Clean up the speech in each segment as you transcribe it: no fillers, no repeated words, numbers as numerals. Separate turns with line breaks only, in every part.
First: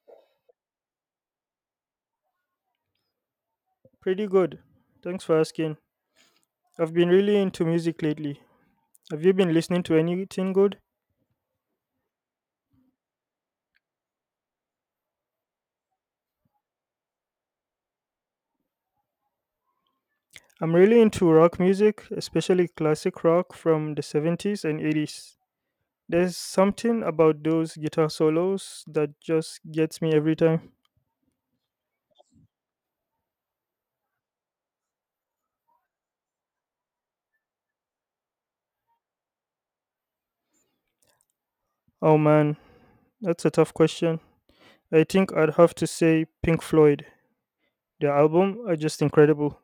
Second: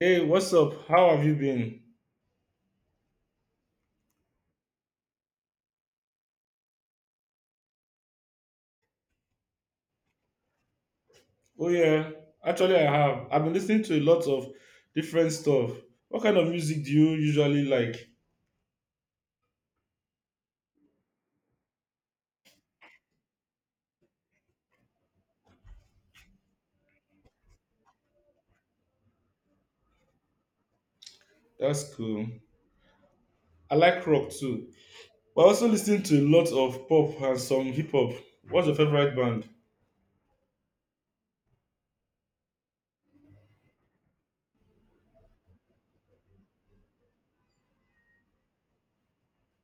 Hey, what's up? How have you been?
Pretty good. Thanks for asking. I've been really into music lately. Have you been listening to anything good?
Oh yeah, actually I have. I've been listening to a lot of different stuff. What kind of music do you usually like?
I'm really into rock music, especially classic rock from the 70s and 80s. There's something about those guitar solos that just gets me every time.
That's cool. I like rock too. But I also listen to a lot of pop and some hip hop. What's your favorite band?
Oh man, that's a tough question. I think I'd have to say Pink Floyd. Their album are just incredible.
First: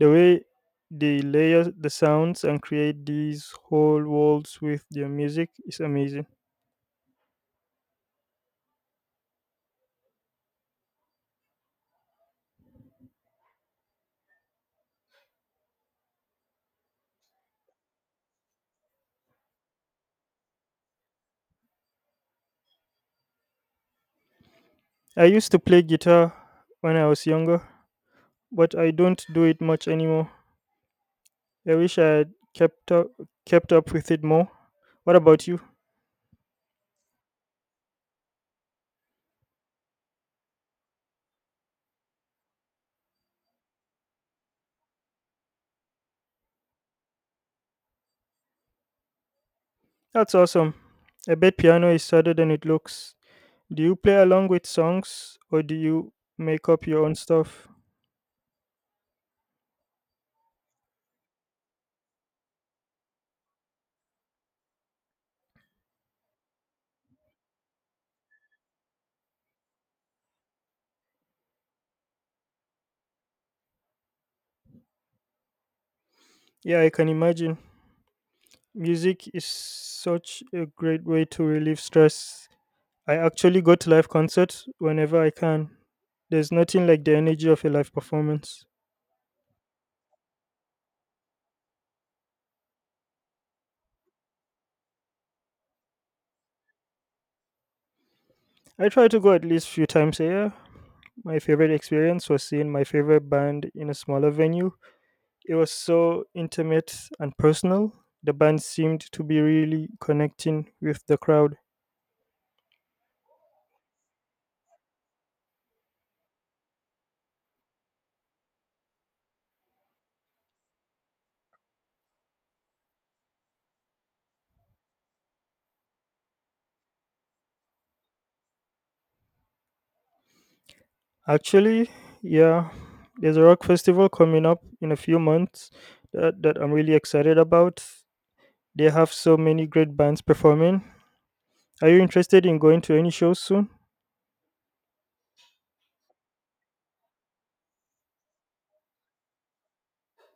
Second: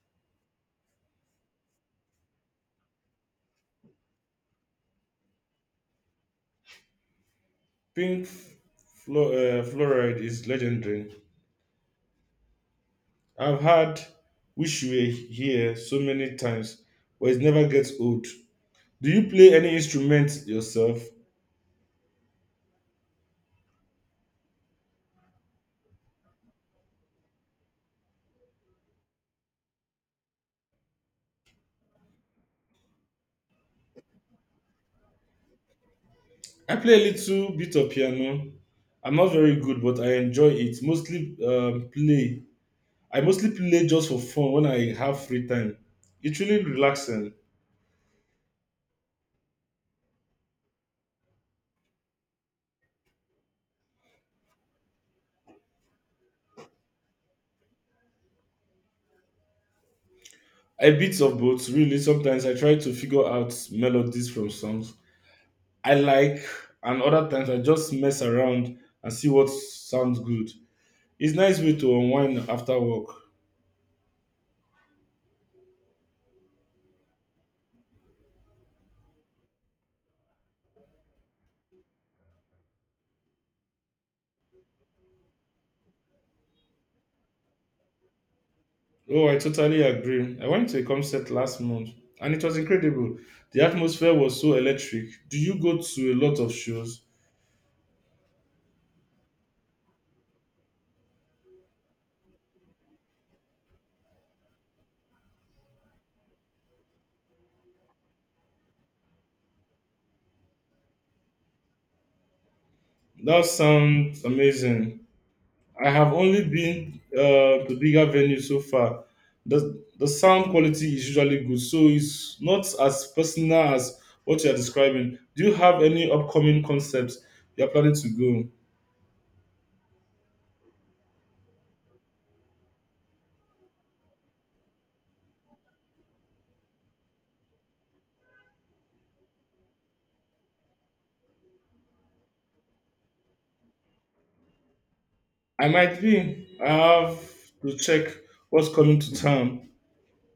The way they layer the sounds and create these whole worlds with their music is amazing.
Pink Floyd is legendary. I've had Wish You Were Here so many times, but it never gets old. Do you play any instrument yourself?
I used to play guitar when I was younger, but I don't do it much anymore. I wish I had kept up with it more. What about you?
I play a little bit of piano. I'm not very good, but I enjoy it. Mostly play. I mostly play just for fun when I have free time. It's really relaxing.
That's awesome. I bet piano is harder than it looks. Do you play along with songs or do you make up your own stuff?
I bits of both, really. Sometimes I try to figure out melodies from songs I like, and other times I just mess around and see what sounds good. It's nice way to unwind after work.
Yeah, I can imagine. Music is such a great way to relieve stress. I actually go to live concerts whenever I can. There's nothing like the energy of a live performance.
Oh, I totally agree. I went to a concert last month and it was incredible. The atmosphere was so electric. Do you go to a lot of shows?
I try to go at least few times a year. My favorite experience was seeing my favorite band in a smaller venue. It was so intimate and personal. The band seemed to be really connecting with the crowd.
That sounds amazing. I have only been to bigger venues so far. The sound quality is usually good, so it's not as personal as what you're describing. Do you have any upcoming concepts you're planning to go?
Actually, yeah, there's a rock festival coming up in a few months that I'm really excited about. They have so many great bands performing. Are you interested in going to any shows soon?
I might be. I have to check what's coming to town.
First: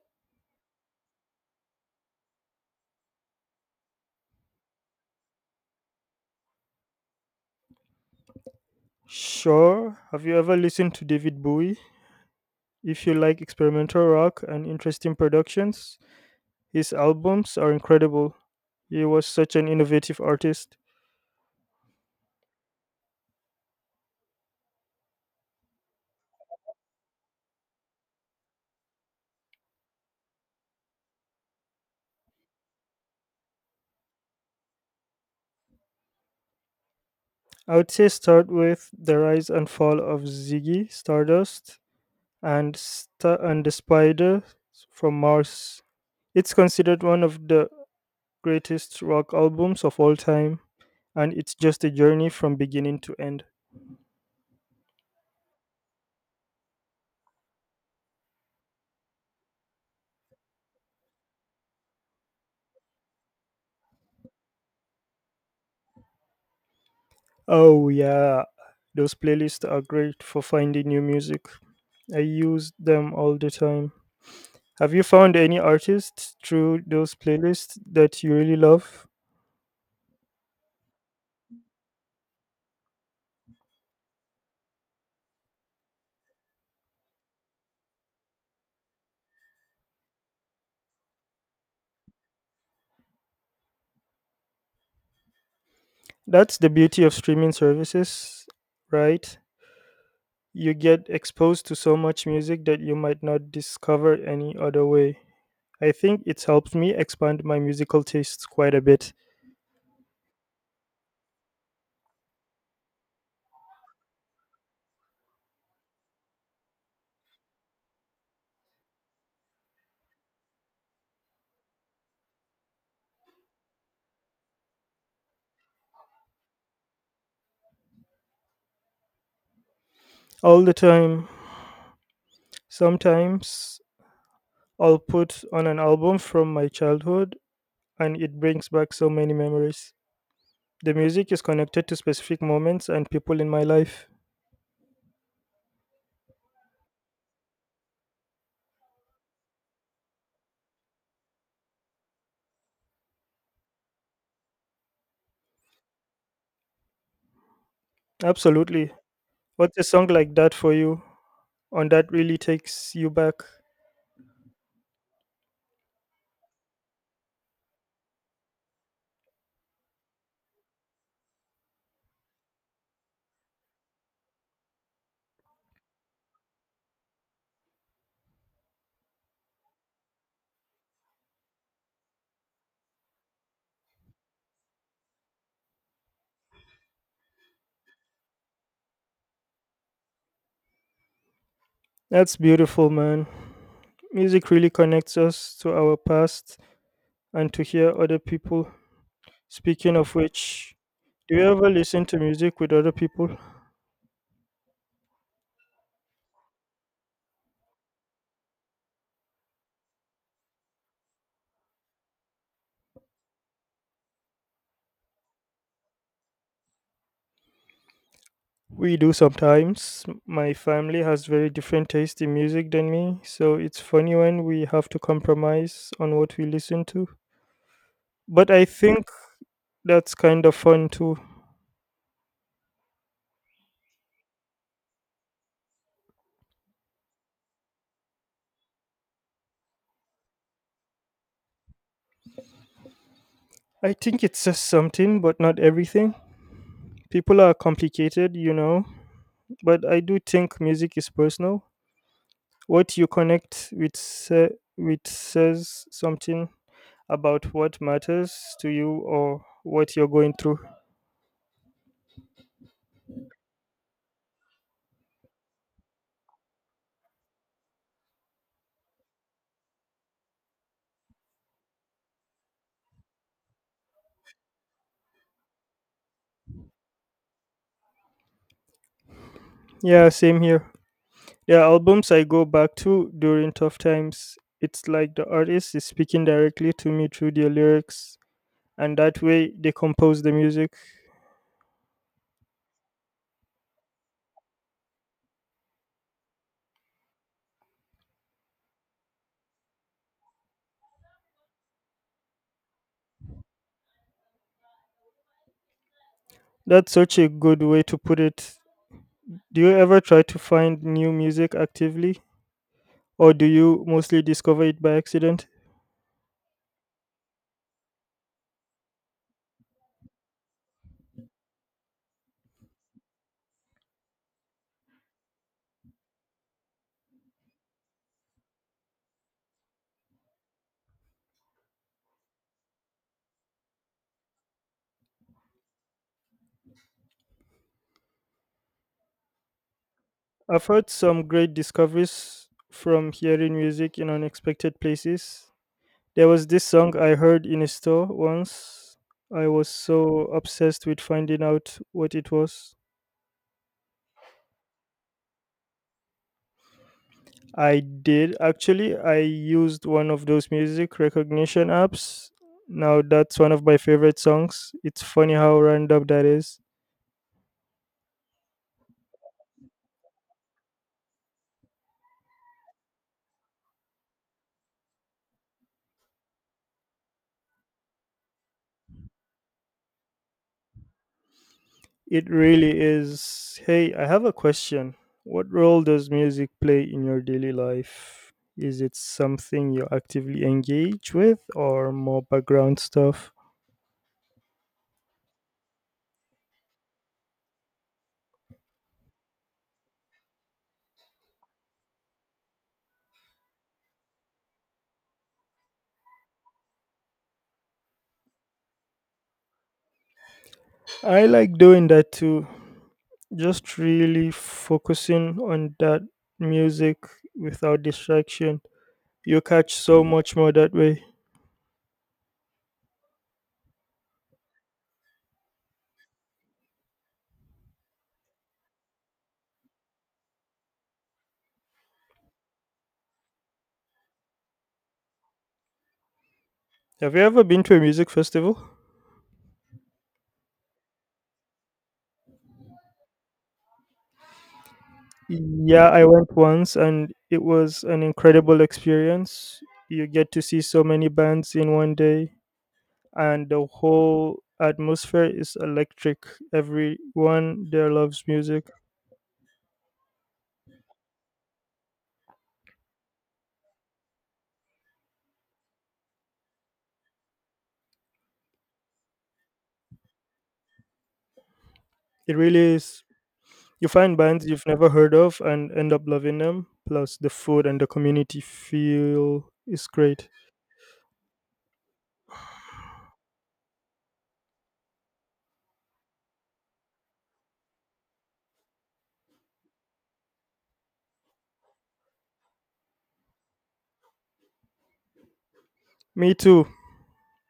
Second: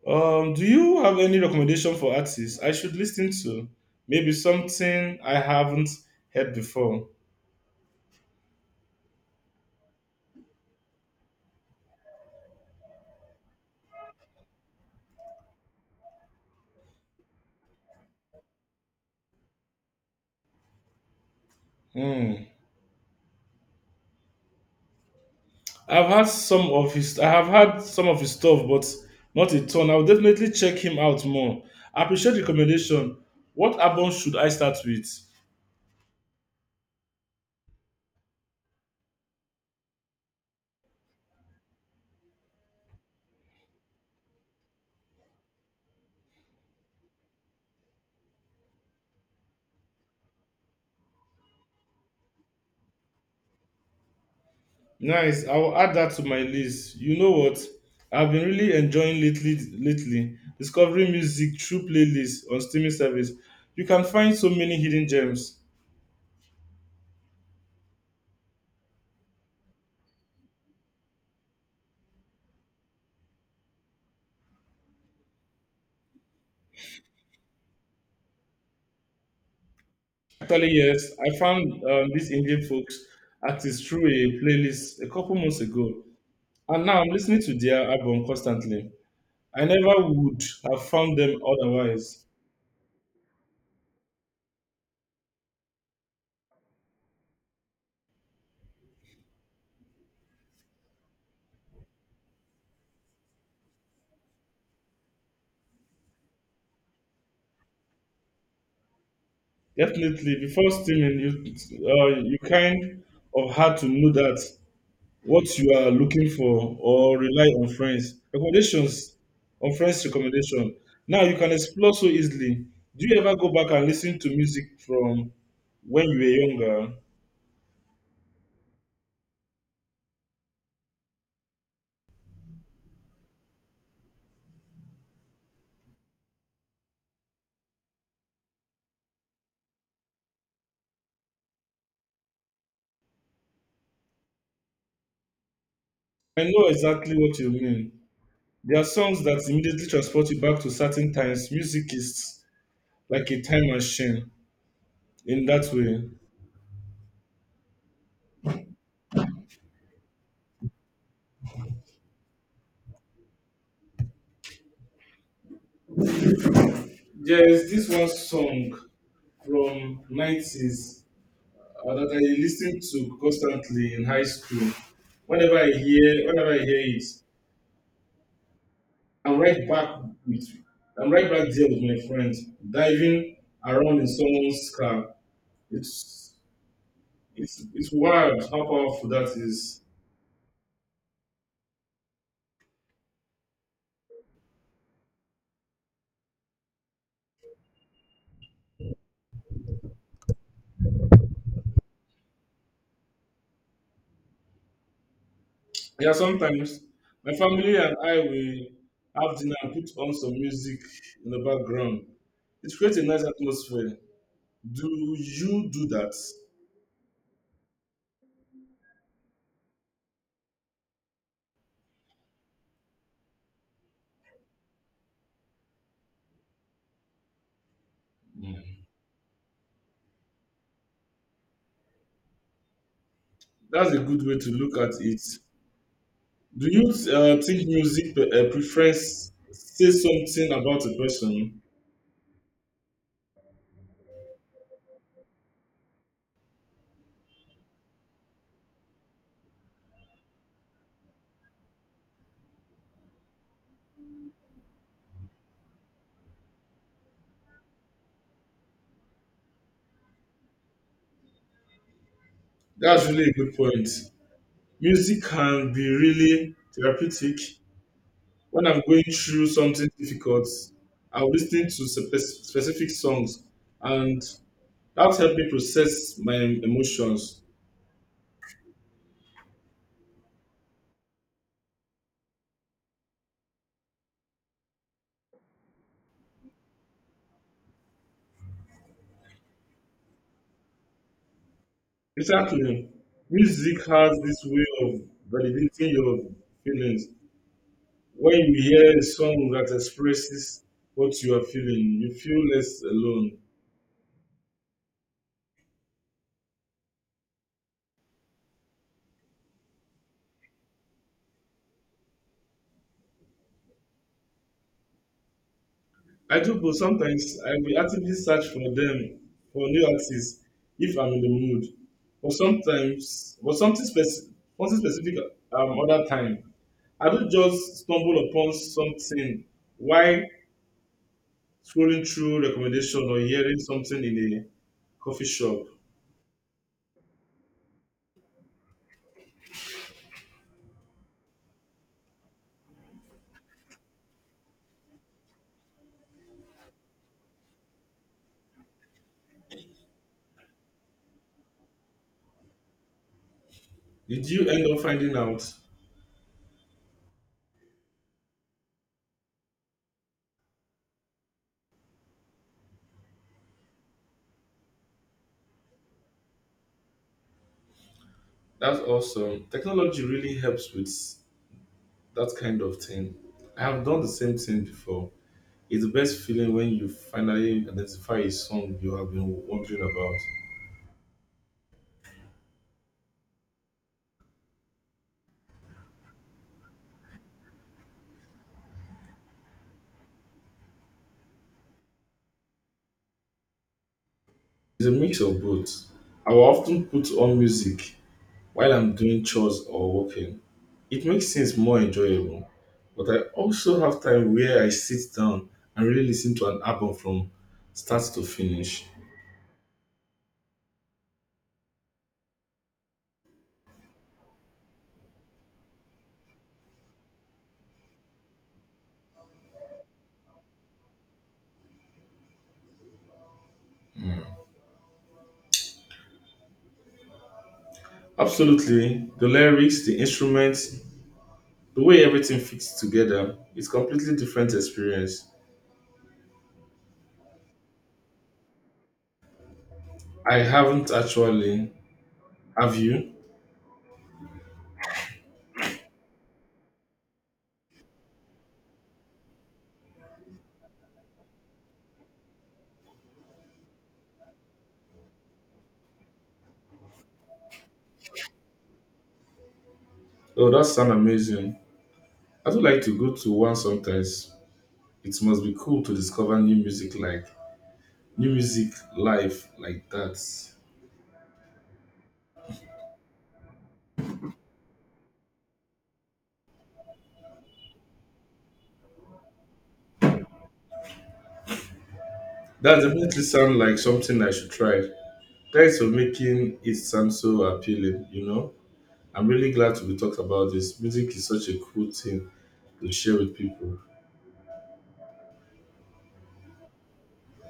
Do you have any recommendation for artists I should listen to? Maybe something I haven't heard before.
Sure. Have you ever listened to David Bowie? If you like experimental rock and interesting productions, his albums are incredible. He was such an innovative artist.
Hmm. I have had some of his stuff, but not a ton. I'll definitely check him out more. I appreciate the recommendation. What album should I start with?
I would say start with The Rise and Fall of Ziggy Stardust and and the Spider from Mars. It's considered one of the greatest rock albums of all time. And it's just a journey from beginning to end.
Nice. I'll add that to my list. You know what? I've been really enjoying lately, discovering music through playlists on streaming service. You can find so many hidden gems.
Oh yeah, those playlists are great for finding new music. I use them all the time. Have you found any artists through those playlists that you really love?
Actually, yes, I found these Indian folks artists through a playlist a couple months ago, and now I'm listening to their album constantly. I never would have found them otherwise.
That's the beauty of streaming services, right? You get exposed to so much music that you might not discover any other way. I think it's helped me expand my musical tastes quite a bit.
Definitely, before streaming, you kind of had to know that what you are looking for or rely on friends recommendation. Now you can explore so easily. Do you ever go back and listen to music from when you were younger?
All the time. Sometimes I'll put on an album from my childhood and it brings back so many memories. The music is connected to specific moments and people in my life.
I know exactly what you mean. There are songs that immediately transport you back to certain times. Music is like a time machine in that way.
Absolutely. What's a song like that for you? And that really takes you back.
There is this one song from 90s that I listened to constantly in high school. Whenever I hear it, I'm right back with I'm right back there with my friends, diving around in someone's car. It's it's wild how powerful that is.
That's beautiful, man. Music really connects us to our past and to hear other people. Speaking of which, do you ever listen to music with other people?
Yeah, sometimes my family and I will have dinner and put on some music in the background. It creates a nice atmosphere. Do you do that?
We do sometimes. My family has very different taste in music than me, so it's funny when we have to compromise on what we listen to. But I think that's kind of fun too.
That's a good way to look at it. Do you think music preference says something about a person?
I think it says something, but not everything. People are complicated, you know, but I do think music is personal. What you connect with, says something about what matters to you or what you're going through.
That's really a good point. Music can be really therapeutic. When I'm going through something difficult, I'll listen to specific songs, and that helped me process my emotions.
Yeah, same here. There are albums I go back to during tough times. It's like the artist is speaking directly to me through their lyrics, and that way they compose the music.
Exactly. Music has this way of validating your feelings. When you hear a song that expresses what you are feeling, you feel less alone.
That's such a good way to put it. Do you ever try to find new music actively, or do you mostly discover it by accident?
I do, but sometimes I will actively search for them, for new artists, if I'm in the mood. But sometimes, but something, speci- something specific, other time. I do just stumble upon something while scrolling through recommendation or hearing something in a coffee shop.
I've heard some great discoveries from hearing music in unexpected places. There was this song I heard in a store once. I was so obsessed with finding out what it was.
Did you end up finding out?
I did actually. I used one of those music recognition apps. Now that's one of my favorite songs. It's funny how random that is.
That's awesome. Technology really helps with that kind of thing. I have done the same thing before. It's the best feeling when you finally identify a song you have been wondering about.
It really is. Hey, I have a question. What role does music play in your daily life? Is it something you actively engage with or more background stuff?
It's a mix of both. I will often put on music while I'm doing chores or working, it makes things more enjoyable. But I also have time where I sit down and really listen to an album from start to finish.
I like doing that too. Just really focusing on that music without distraction. You catch so much more that way.
Absolutely, the lyrics, the instruments, the way everything fits together, it's completely different experience.
Have you ever been to a music festival?
I haven't actually. Have you?
Yeah, I went once and it was an incredible experience. You get to see so many bands in one day, and the whole atmosphere is electric. Everyone there loves music.
Oh, that sounds amazing. I would like to go to one sometimes. It must be cool to discover new music live like that.
It really is. You find bands you've never heard of and end up loving them. Plus, the food and the community feel is great.
That definitely sounds like something I should try. Thanks for making it sound so appealing. I'm really glad to be talked about this. Music is such a cool thing to share with people.
Me too.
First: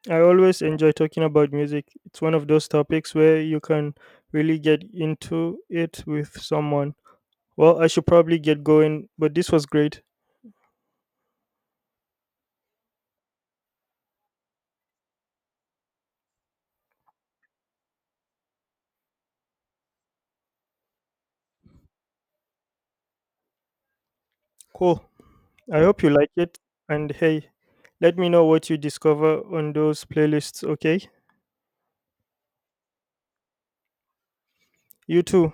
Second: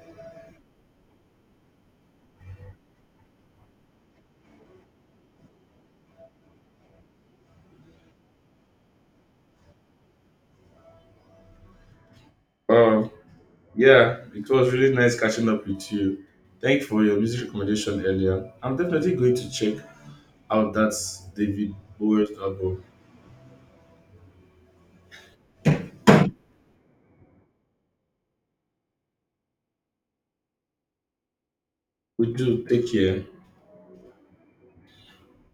I always enjoy talking about music. It's one of those topics where you can really get into it with someone. Well, I should probably get going, but this was great.
Um, yeah, it was really nice catching up with you. Thank you for your music recommendation earlier. I'm definitely going to check out that David Bowie album.
Cool. I hope you like it. And hey, let me know what you discover on those playlists, okay?
We do take care.
You too.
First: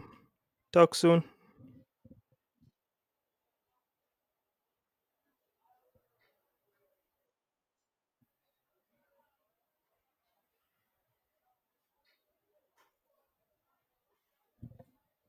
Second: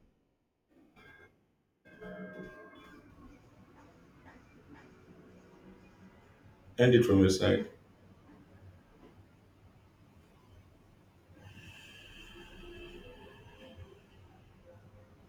Talk soon.
End it from your side.